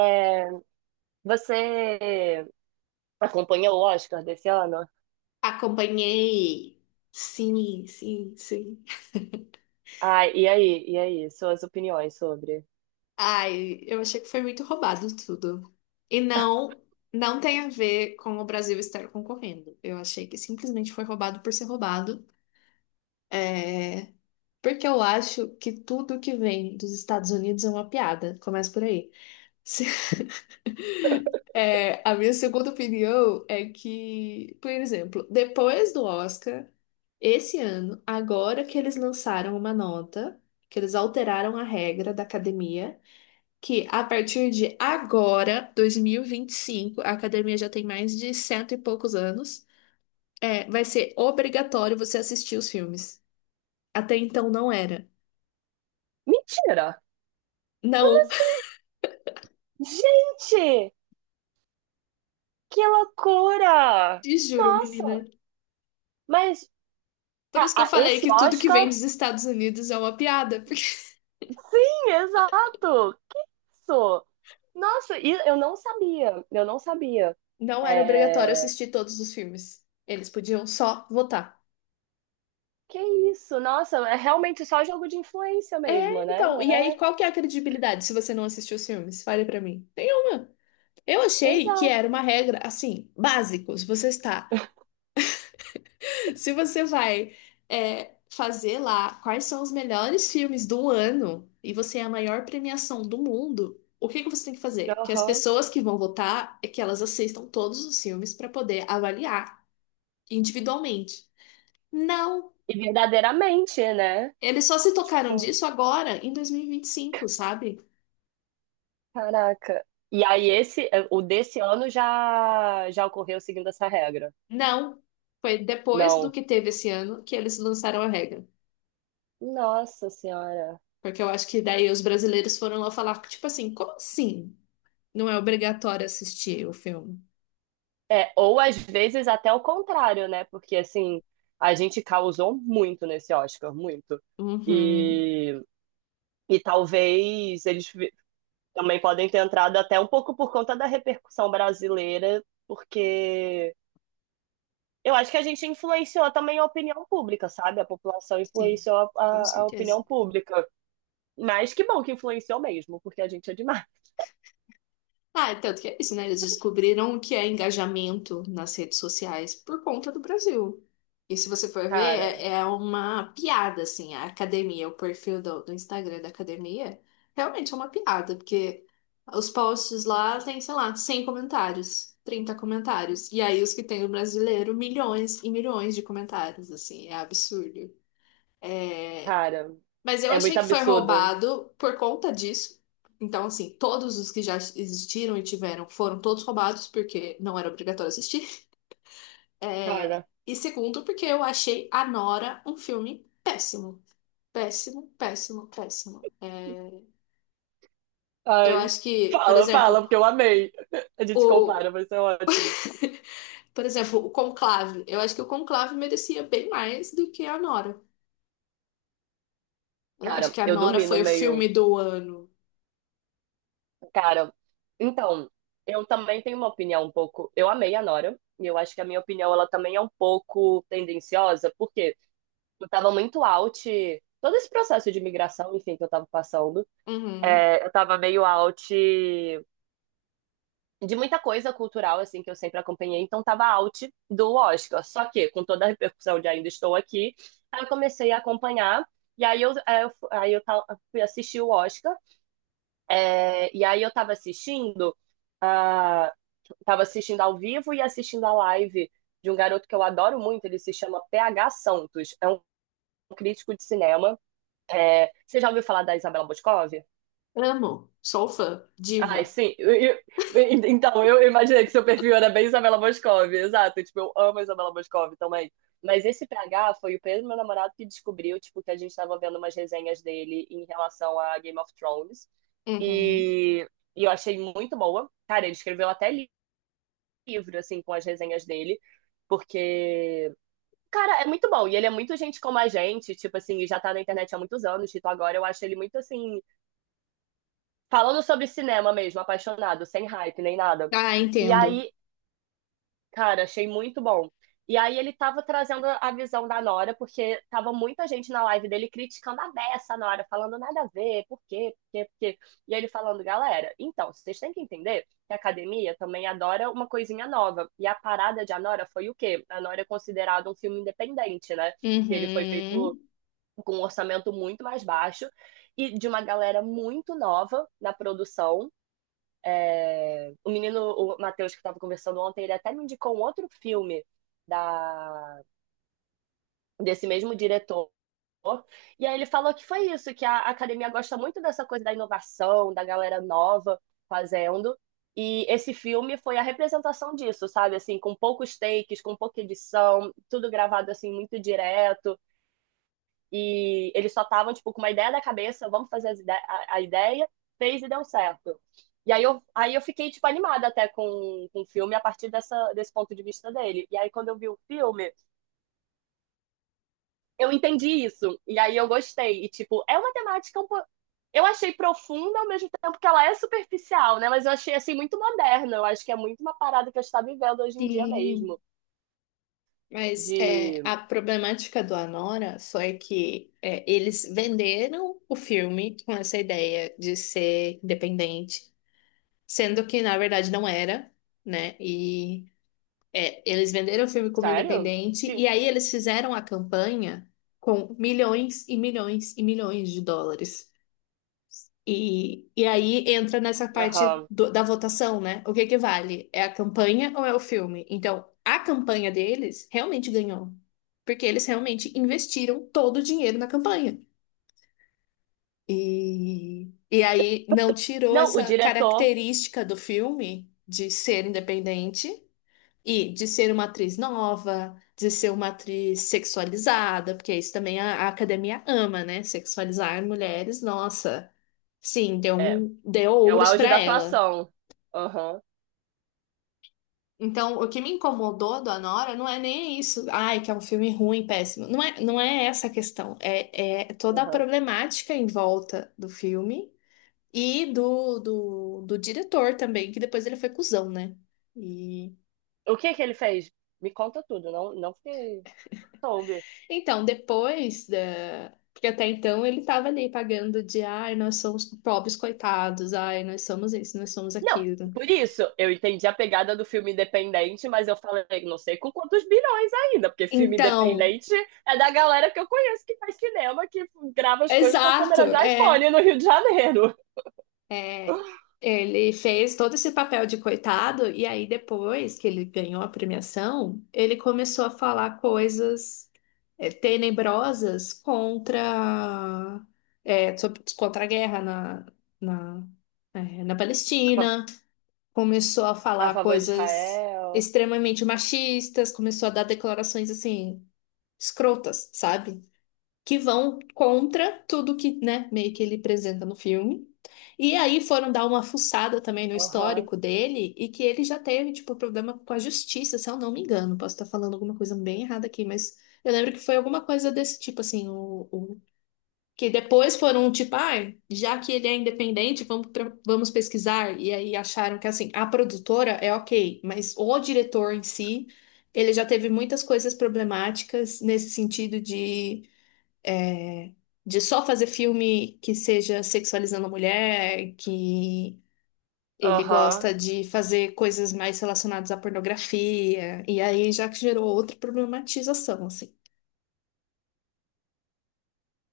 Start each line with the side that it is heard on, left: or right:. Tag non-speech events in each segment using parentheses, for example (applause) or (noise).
right: É, você acompanhou o Oscar desse ano?
left: Acompanhei. Sim, sim, sim.
right: Ah, e aí? E aí? Suas opiniões sobre?
left: Ai, eu achei que foi muito roubado tudo. E não tem a ver com o Brasil estar concorrendo. Eu achei que simplesmente foi roubado por ser roubado, porque eu acho que tudo que vem dos Estados Unidos é uma piada. Começa por aí. Se- (laughs) É, a minha segunda opinião é que, por exemplo, depois do Oscar, esse ano, agora que eles lançaram uma nota, que eles alteraram a regra da academia, que a partir de agora, dois mil e vinte e cinco, a academia já tem mais de cento e poucos anos, é, vai ser obrigatório você assistir os filmes. Até então não era.
right: Mentira! Como
left: Não, (laughs)
right: assim? Gente! Que loucura!
left: te juro, menina.
right: Nossa! Mas
left: Por isso que eu falei
right: esse
left: que tudo que vem
right: Oscar?
left: dos Estados Unidos é uma piada. (laughs)
right: Sim, exato! Que isso? Nossa, e eu não sabia. Eu não sabia.
left: Não era obrigatório
right: É...
left: assistir todos os filmes. Eles podiam só votar.
right: Que isso? Nossa, é realmente só jogo de influência mesmo,
left: É,
right: né?
left: então,
right: Não
left: e aí
right: é?
left: qual que é a credibilidade se você não assistiu os filmes? Fale pra mim. Nenhuma. Eu achei que
right: Exato.
left: era uma regra, assim, básico. Se você está, (laughs) se você vai, é, fazer lá quais são os melhores filmes do ano e você é a maior premiação do mundo, o que que você tem que fazer? Que as
right: Aham.
left: pessoas que vão votar é que elas assistam todos os filmes para poder avaliar individualmente. Não.
right: E verdadeiramente, né?
left: Eles só se tocaram
right: Sim.
left: disso agora, em dois mil e vinte e cinco, sabe?
right: Caraca. E aí esse, o desse ano já ocorreu seguindo essa regra.
left: Não. Foi depois do
right: Não.
left: que teve esse ano que eles lançaram a regra.
right: Nossa Senhora.
left: Porque eu acho que daí os brasileiros foram lá falar, tipo assim, como assim? Não é obrigatório assistir o filme?
right: É, ou às vezes até o contrário, né? Porque assim, a gente causou muito nesse Oscar, muito.
left: Uhum.
right: E, e talvez eles vi- também podem ter entrado até um pouco por conta da repercussão brasileira, porque eu acho que a gente influenciou também a opinião pública, sabe? A população
left: Sim,
right: influenciou a,
left: com
right: a- a opinião
left: certeza.
right: pública. Mas que bom que influenciou mesmo, porque a gente é demais.
left: Ah, é tanto que é isso, né? Eles descobriram o que é engajamento nas redes sociais por conta do Brasil. E se você for ver,
right: Cara,
left: é, é uma piada, assim, a academia, o perfil do Instagram da academia, realmente é uma piada, porque os posts lá tem, sei lá, 100 comentários, 30 comentários. E aí os que tem o brasileiro, milhões e milhões de comentários, assim, é absurdo.
right: cara,
left: Mas eu
right: é
left: achei
right: muito
left: que foi
right: absurdo.
left: roubado por conta disso. Então, assim, todos os que já existiram e tiveram foram todos roubados, porque não era obrigatório assistir. É.
right: Cara,
left: E segundo, porque eu achei A Nora um filme péssimo. Péssimo, péssimo, péssimo. É, eu
right: ai.
left: acho que, por
right: Fala, fala,
left: exemplo,
right: porque eu amei. A gente
left: o...
right: compara, vai ser ótimo.
left: Por exemplo, o Conclave. Eu acho que o Conclave merecia bem mais do que A Nora. Eu não acho
right: Cara,
left: que A
right: eu
left: Nora
right: dormi no
left: foi o filme
right: meio.
left: do ano.
right: Cara, então, eu também tenho uma opinião um pouco. Eu amei a Nora, e eu acho que a minha opinião ela também é um pouco tendenciosa, porque eu tava muito out. Todo esse processo de imigração, enfim, que eu tava passando,
left: Uhum.
right: eu tava meio out de muita coisa cultural, assim, que eu sempre acompanhei, então tava out do Oscar. Só que, com toda a repercussão de ainda estou aqui, aí eu comecei a acompanhar, e aí eu, aí eu, aí eu ta- fui assistir o Oscar, e aí eu tava assistindo, ah, tava assistindo ao vivo e assistindo a live de um garoto que eu adoro muito, ele se chama PH Santos, é um crítico de cinema. É, você já ouviu falar da Isabela Boscov?
left: Amo. Sou fã.
right: Ai,
left: Diva.
right: sim. Então, eu imaginei que seu perfil era bem Isabela Boscov, exato. Tipo, eu amo a Isabela Boscov também. Mas esse PH foi o mesmo meu namorado que descobriu, tipo, que a gente estava vendo umas resenhas dele em relação a Game of Thrones.
left: Uhum.
right: E, e eu achei muito boa. Cara, ele escreveu até livro, assim, com as resenhas dele. Porque, cara, é muito bom. E ele é muito gente como a gente, tipo assim, e já tá na internet há muitos anos. Tipo, agora eu acho ele muito assim, falando sobre cinema mesmo, apaixonado, sem hype nem nada.
left: Ah,
right: E
left: entendo.
right: aí, cara, achei muito bom. E aí ele tava trazendo a visão da Nora, porque tava muita gente na live dele criticando a beça a Nora, falando nada a ver, por quê, por quê, por quê. E ele falando, galera, então, vocês têm que entender que a academia também adora uma coisinha nova. E a parada de A Nora foi o quê? A Nora é considerado um filme independente, né? Que ele foi feito
left: Uhum.
right: com um orçamento muito mais baixo e de uma galera muito nova na produção. O menino, o Matheus, que estava conversando ontem, ele até me indicou um outro filme da, desse mesmo diretor. E aí ele falou que foi isso, que a academia gosta muito dessa coisa da inovação, da galera nova fazendo. E esse filme foi a representação disso, sabe? Assim, com poucos takes, com pouca edição, tudo gravado assim muito direto. E eles só estavam, tipo, com uma ideia na cabeça, vamos fazer a ideia, fez e deu certo. E aí eu fiquei, tipo, animada até com o filme a partir desse ponto de vista dele. E aí quando eu vi o filme, eu entendi isso. E aí eu gostei. E, tipo, é uma temática Eu achei profunda ao mesmo tempo que ela é superficial, né? Mas eu achei, assim, muito moderna. Eu acho que é muito uma parada que a gente tá vivendo hoje em dia
left: Sim.
right: mesmo.
left: Mas é,
right: De...
left: a problemática do Anora só é que é, eles venderam o filme com essa ideia de ser independente, sendo que na verdade não era, né? E é, eles venderam o filme como
right: Sério?
left: independente, e aí eles fizeram a campanha com milhões e milhões e milhões de dólares. E, aí entra nessa parte
right: Aham.
left: do- da votação, né? O que que vale? É a campanha ou é o filme? Então, a campanha deles realmente ganhou, porque eles realmente investiram todo o dinheiro na campanha. E, aí não tirou
right: Não, o
left: essa
right: diretor...
left: característica do filme de ser independente e de ser uma atriz nova, de ser uma atriz sexualizada, porque isso também a academia ama, né? Sexualizar mulheres, nossa. Sim, deu
right: é,
left: um, deu
right: é o
left: ouros
right: auge
left: pra
right: da
left: ela.
right: atuação. Aham,
left: Então, o que me incomodou do Anora não é nem isso, ai, que é um filme ruim, péssimo. Não é, não é essa a questão. É, é toda a
right: aham.
left: problemática em volta do filme e do diretor também, que depois ele foi cuzão, né?
right: O que que ele fez? Me conta tudo, não, não fiquei... soube.
left: Então, depois da. Porque até então ele estava ali pagando de, ai, nós somos pobres coitados, ai, nós somos isso, nós somos
right: Não,
left: aquilo.
right: por isso, eu entendi a pegada do filme independente, mas eu falei, não sei com quantos bilhões ainda, porque filme
left: Então,
right: independente é da galera que eu conheço que faz cinema, que grava as coisas com a
left: exato,
right: câmera de
left: é,
right: iPhone no Rio de Janeiro.
left: é, ele fez todo esse papel de coitado, e aí depois que ele ganhou a premiação, ele começou a falar coisas, é, tenebrosas contra, é, contra a guerra na, na, é, na
right: A fa-
left: Palestina, começou a
right: a
left: falar
right: favor de
left: coisas
right: Israel.
left: extremamente machistas, começou a dar declarações assim escrotas, sabe? Que vão contra tudo que, né, meio que ele apresenta no filme. E aí foram dar uma fuçada também no
right: Aham,
left: histórico dele e que ele já teve, tipo, problema com a justiça, se eu não me engano. Posso estar falando alguma coisa bem errada aqui, mas eu lembro que foi alguma coisa desse tipo, assim, o, que depois foram tipo, ai, já que ele é independente, vamos, vamos pesquisar. E aí acharam que assim, a produtora é ok, mas o diretor em si, ele já teve muitas coisas problemáticas nesse sentido de, é, de só fazer filme que seja sexualizando a mulher, que ele
right: aham.
left: gosta de fazer coisas mais relacionadas à pornografia. E aí já que gerou outra problematização, assim.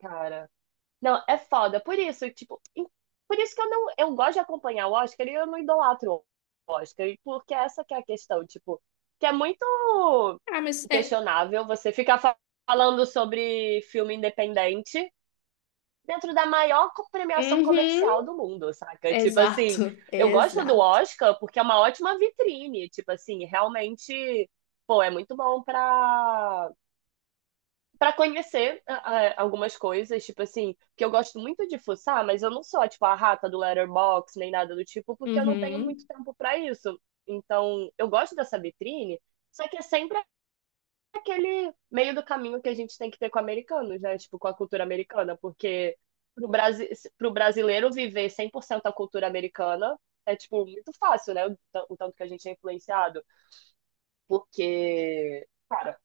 right: Cara. Não, é foda. Por isso, tipo, por isso que eu não, eu gosto de acompanhar o Oscar e eu não idolatro o Oscar, e porque essa que é a questão, tipo, que é muito
left: Ah, mas é.
right: questionável você ficar falando sobre filme independente dentro da maior premiação
left: Uhum,
right: comercial do mundo, saca? Tipo assim,
left: exato, (laughs)
right: eu gosto do
left: exato.
right: Oscar porque é uma ótima vitrine, tipo assim, realmente, pô, é muito bom pra para conhecer algumas coisas, tipo assim, que eu gosto muito de fuçar, mas eu não sou, tipo, a rata do Letterboxd, nem nada do tipo, porque eu não tenho muito
left: Uhum.
right: tempo para isso. Então, eu gosto dessa vitrine, só que é sempre aquele meio do caminho que a gente tem que ter com americanos, né? Tipo, com a cultura americana, porque pro, Brasi pro brasileiro viver 100% a cultura americana é, tipo, muito fácil, né? O, o tanto que a gente é influenciado, porque, cara,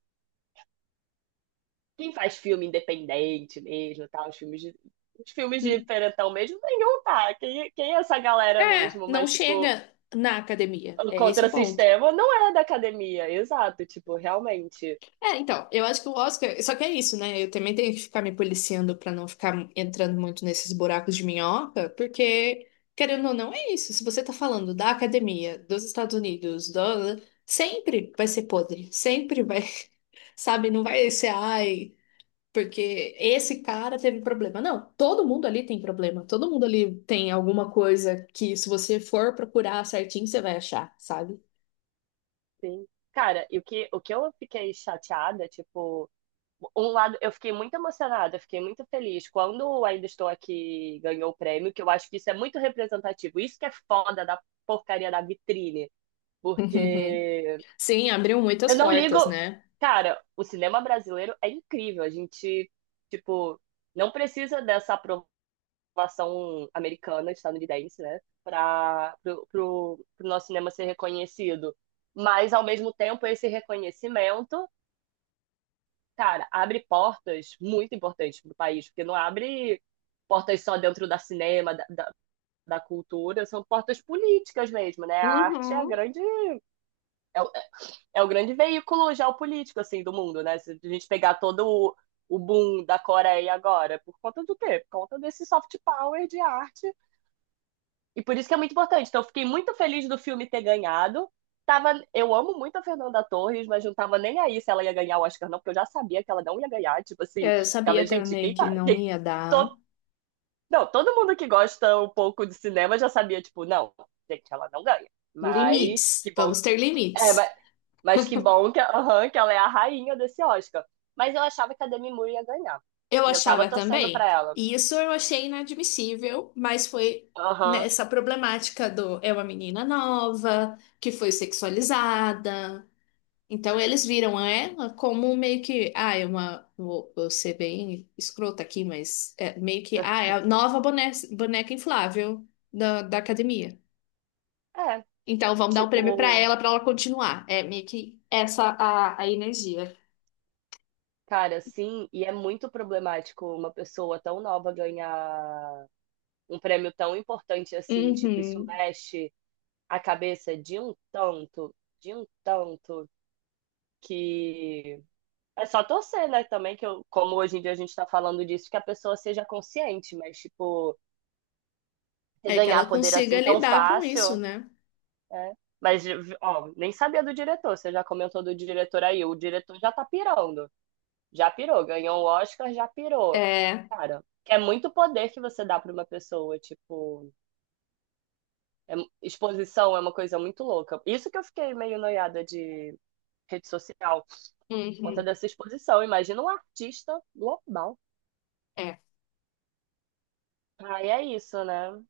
right: quem faz filme independente mesmo, tal, os filmes de diferentão mesmo, nenhum tá. Quem é essa galera
left: É,
right: mesmo?
left: não
right: Mas, tipo,
left: chega na academia. É esse
right: contra
left: o
right: o
left: ponto.
right: sistema não é da academia, exato, tipo, realmente.
left: É, então, eu acho que o Oscar. Só que é isso, né? Eu também tenho que ficar me policiando pra não ficar entrando muito nesses buracos de minhoca, porque, querendo ou não, é isso. Se você tá falando da academia, dos Estados Unidos, do... sempre vai ser podre. Sempre vai, (laughs) sabe? Não vai ser, ai. Porque esse cara teve problema. Não, todo mundo ali tem problema. Todo mundo ali tem alguma coisa que, se você for procurar certinho, você vai achar, sabe?
right: Sim. Cara, e o que eu fiquei chateada, tipo, um lado, eu fiquei muito emocionada, eu fiquei muito feliz quando o Ainda Estou Aqui ganhou o prêmio, que eu acho que isso é muito representativo. Isso que é foda da porcaria da vitrine,
left: (laughs)
right: porque
left: Sim, abriu muitas
right: eu não ligo.
left: portas, né?
right: Cara, o cinema brasileiro é incrível. A gente, tipo, não precisa dessa aprovação americana, estadunidense, né? Para pro nosso cinema ser reconhecido. Mas, ao mesmo tempo, esse reconhecimento, cara, abre portas muito importantes para o país, porque não abre portas só dentro da cinema, da cultura, são portas políticas mesmo, né? A arte é a
left: Uhum.
right: grande. É o grande veículo geopolítico, assim, do mundo, né? Se a gente pegar o boom da Coreia agora, por conta do quê? Por conta desse soft power de arte. E por isso que é muito importante. Então, eu fiquei muito feliz do filme ter ganhado. Tava, eu amo muito a Fernanda Torres, mas não tava nem aí se ela ia ganhar o Oscar, não, porque eu já sabia que ela não ia ganhar. Tipo assim,
left: Eu
right: ficava,
left: sabia
right: gente,
left: também
right: quem
left: que
right: tá.
left: não ia
right: To,
left: dar
right: não, todo mundo que gosta um pouco de cinema já sabia, tipo, não, gente, ela não ganha. Mas
left: limites.
right: que bom.
left: Vamos ter
right: É,
left: limites.
right: mas que bom que, aham, que ela é a rainha desse Oscar. Mas eu achava que a Demi Moore ia ganhar.
left: Eu
right: E eu tava
left: achava
right: torcendo pra
left: também.
right: ela.
left: E isso eu achei inadmissível, mas foi
right: Aham.
left: nessa problemática do é uma menina nova, que foi sexualizada. Então eles viram ela como meio que, ah, é uma, vou ser bem escrota aqui, mas é meio que, ah, é a nova boneca, inflável da, da academia.
right: É,
left: Então vamos dar o prêmio
right: tipo,
left: pra ela continuar. É meio que essa a energia.
right: cara, sim, e é muito problemático uma pessoa tão nova ganhar um prêmio tão importante assim, tipo, isso
left: Uhum.
right: mexe a cabeça de um tanto, que é só torcer, né, também, que eu, como hoje em dia a gente tá falando disso, que a pessoa seja consciente, mas, tipo, você
left: É que
right: ganhar
left: ela
right: poder
left: consiga
right: assim tão
left: lidar com isso,
right: fácil,
left: né?
right: é. Mas, ó, nem sabia do diretor. Você já comentou do diretor aí. O diretor já tá pirando. Já pirou. Ganhou o Oscar, já pirou.
left: É.
right: Cara, que é muito poder que você dá pra uma pessoa. Tipo, é- exposição é uma coisa muito louca. Isso que eu fiquei meio noiada de rede social, por conta
left: Uhum.
right: dessa exposição. Imagina um artista global.
left: É.
right: Aí é isso, né?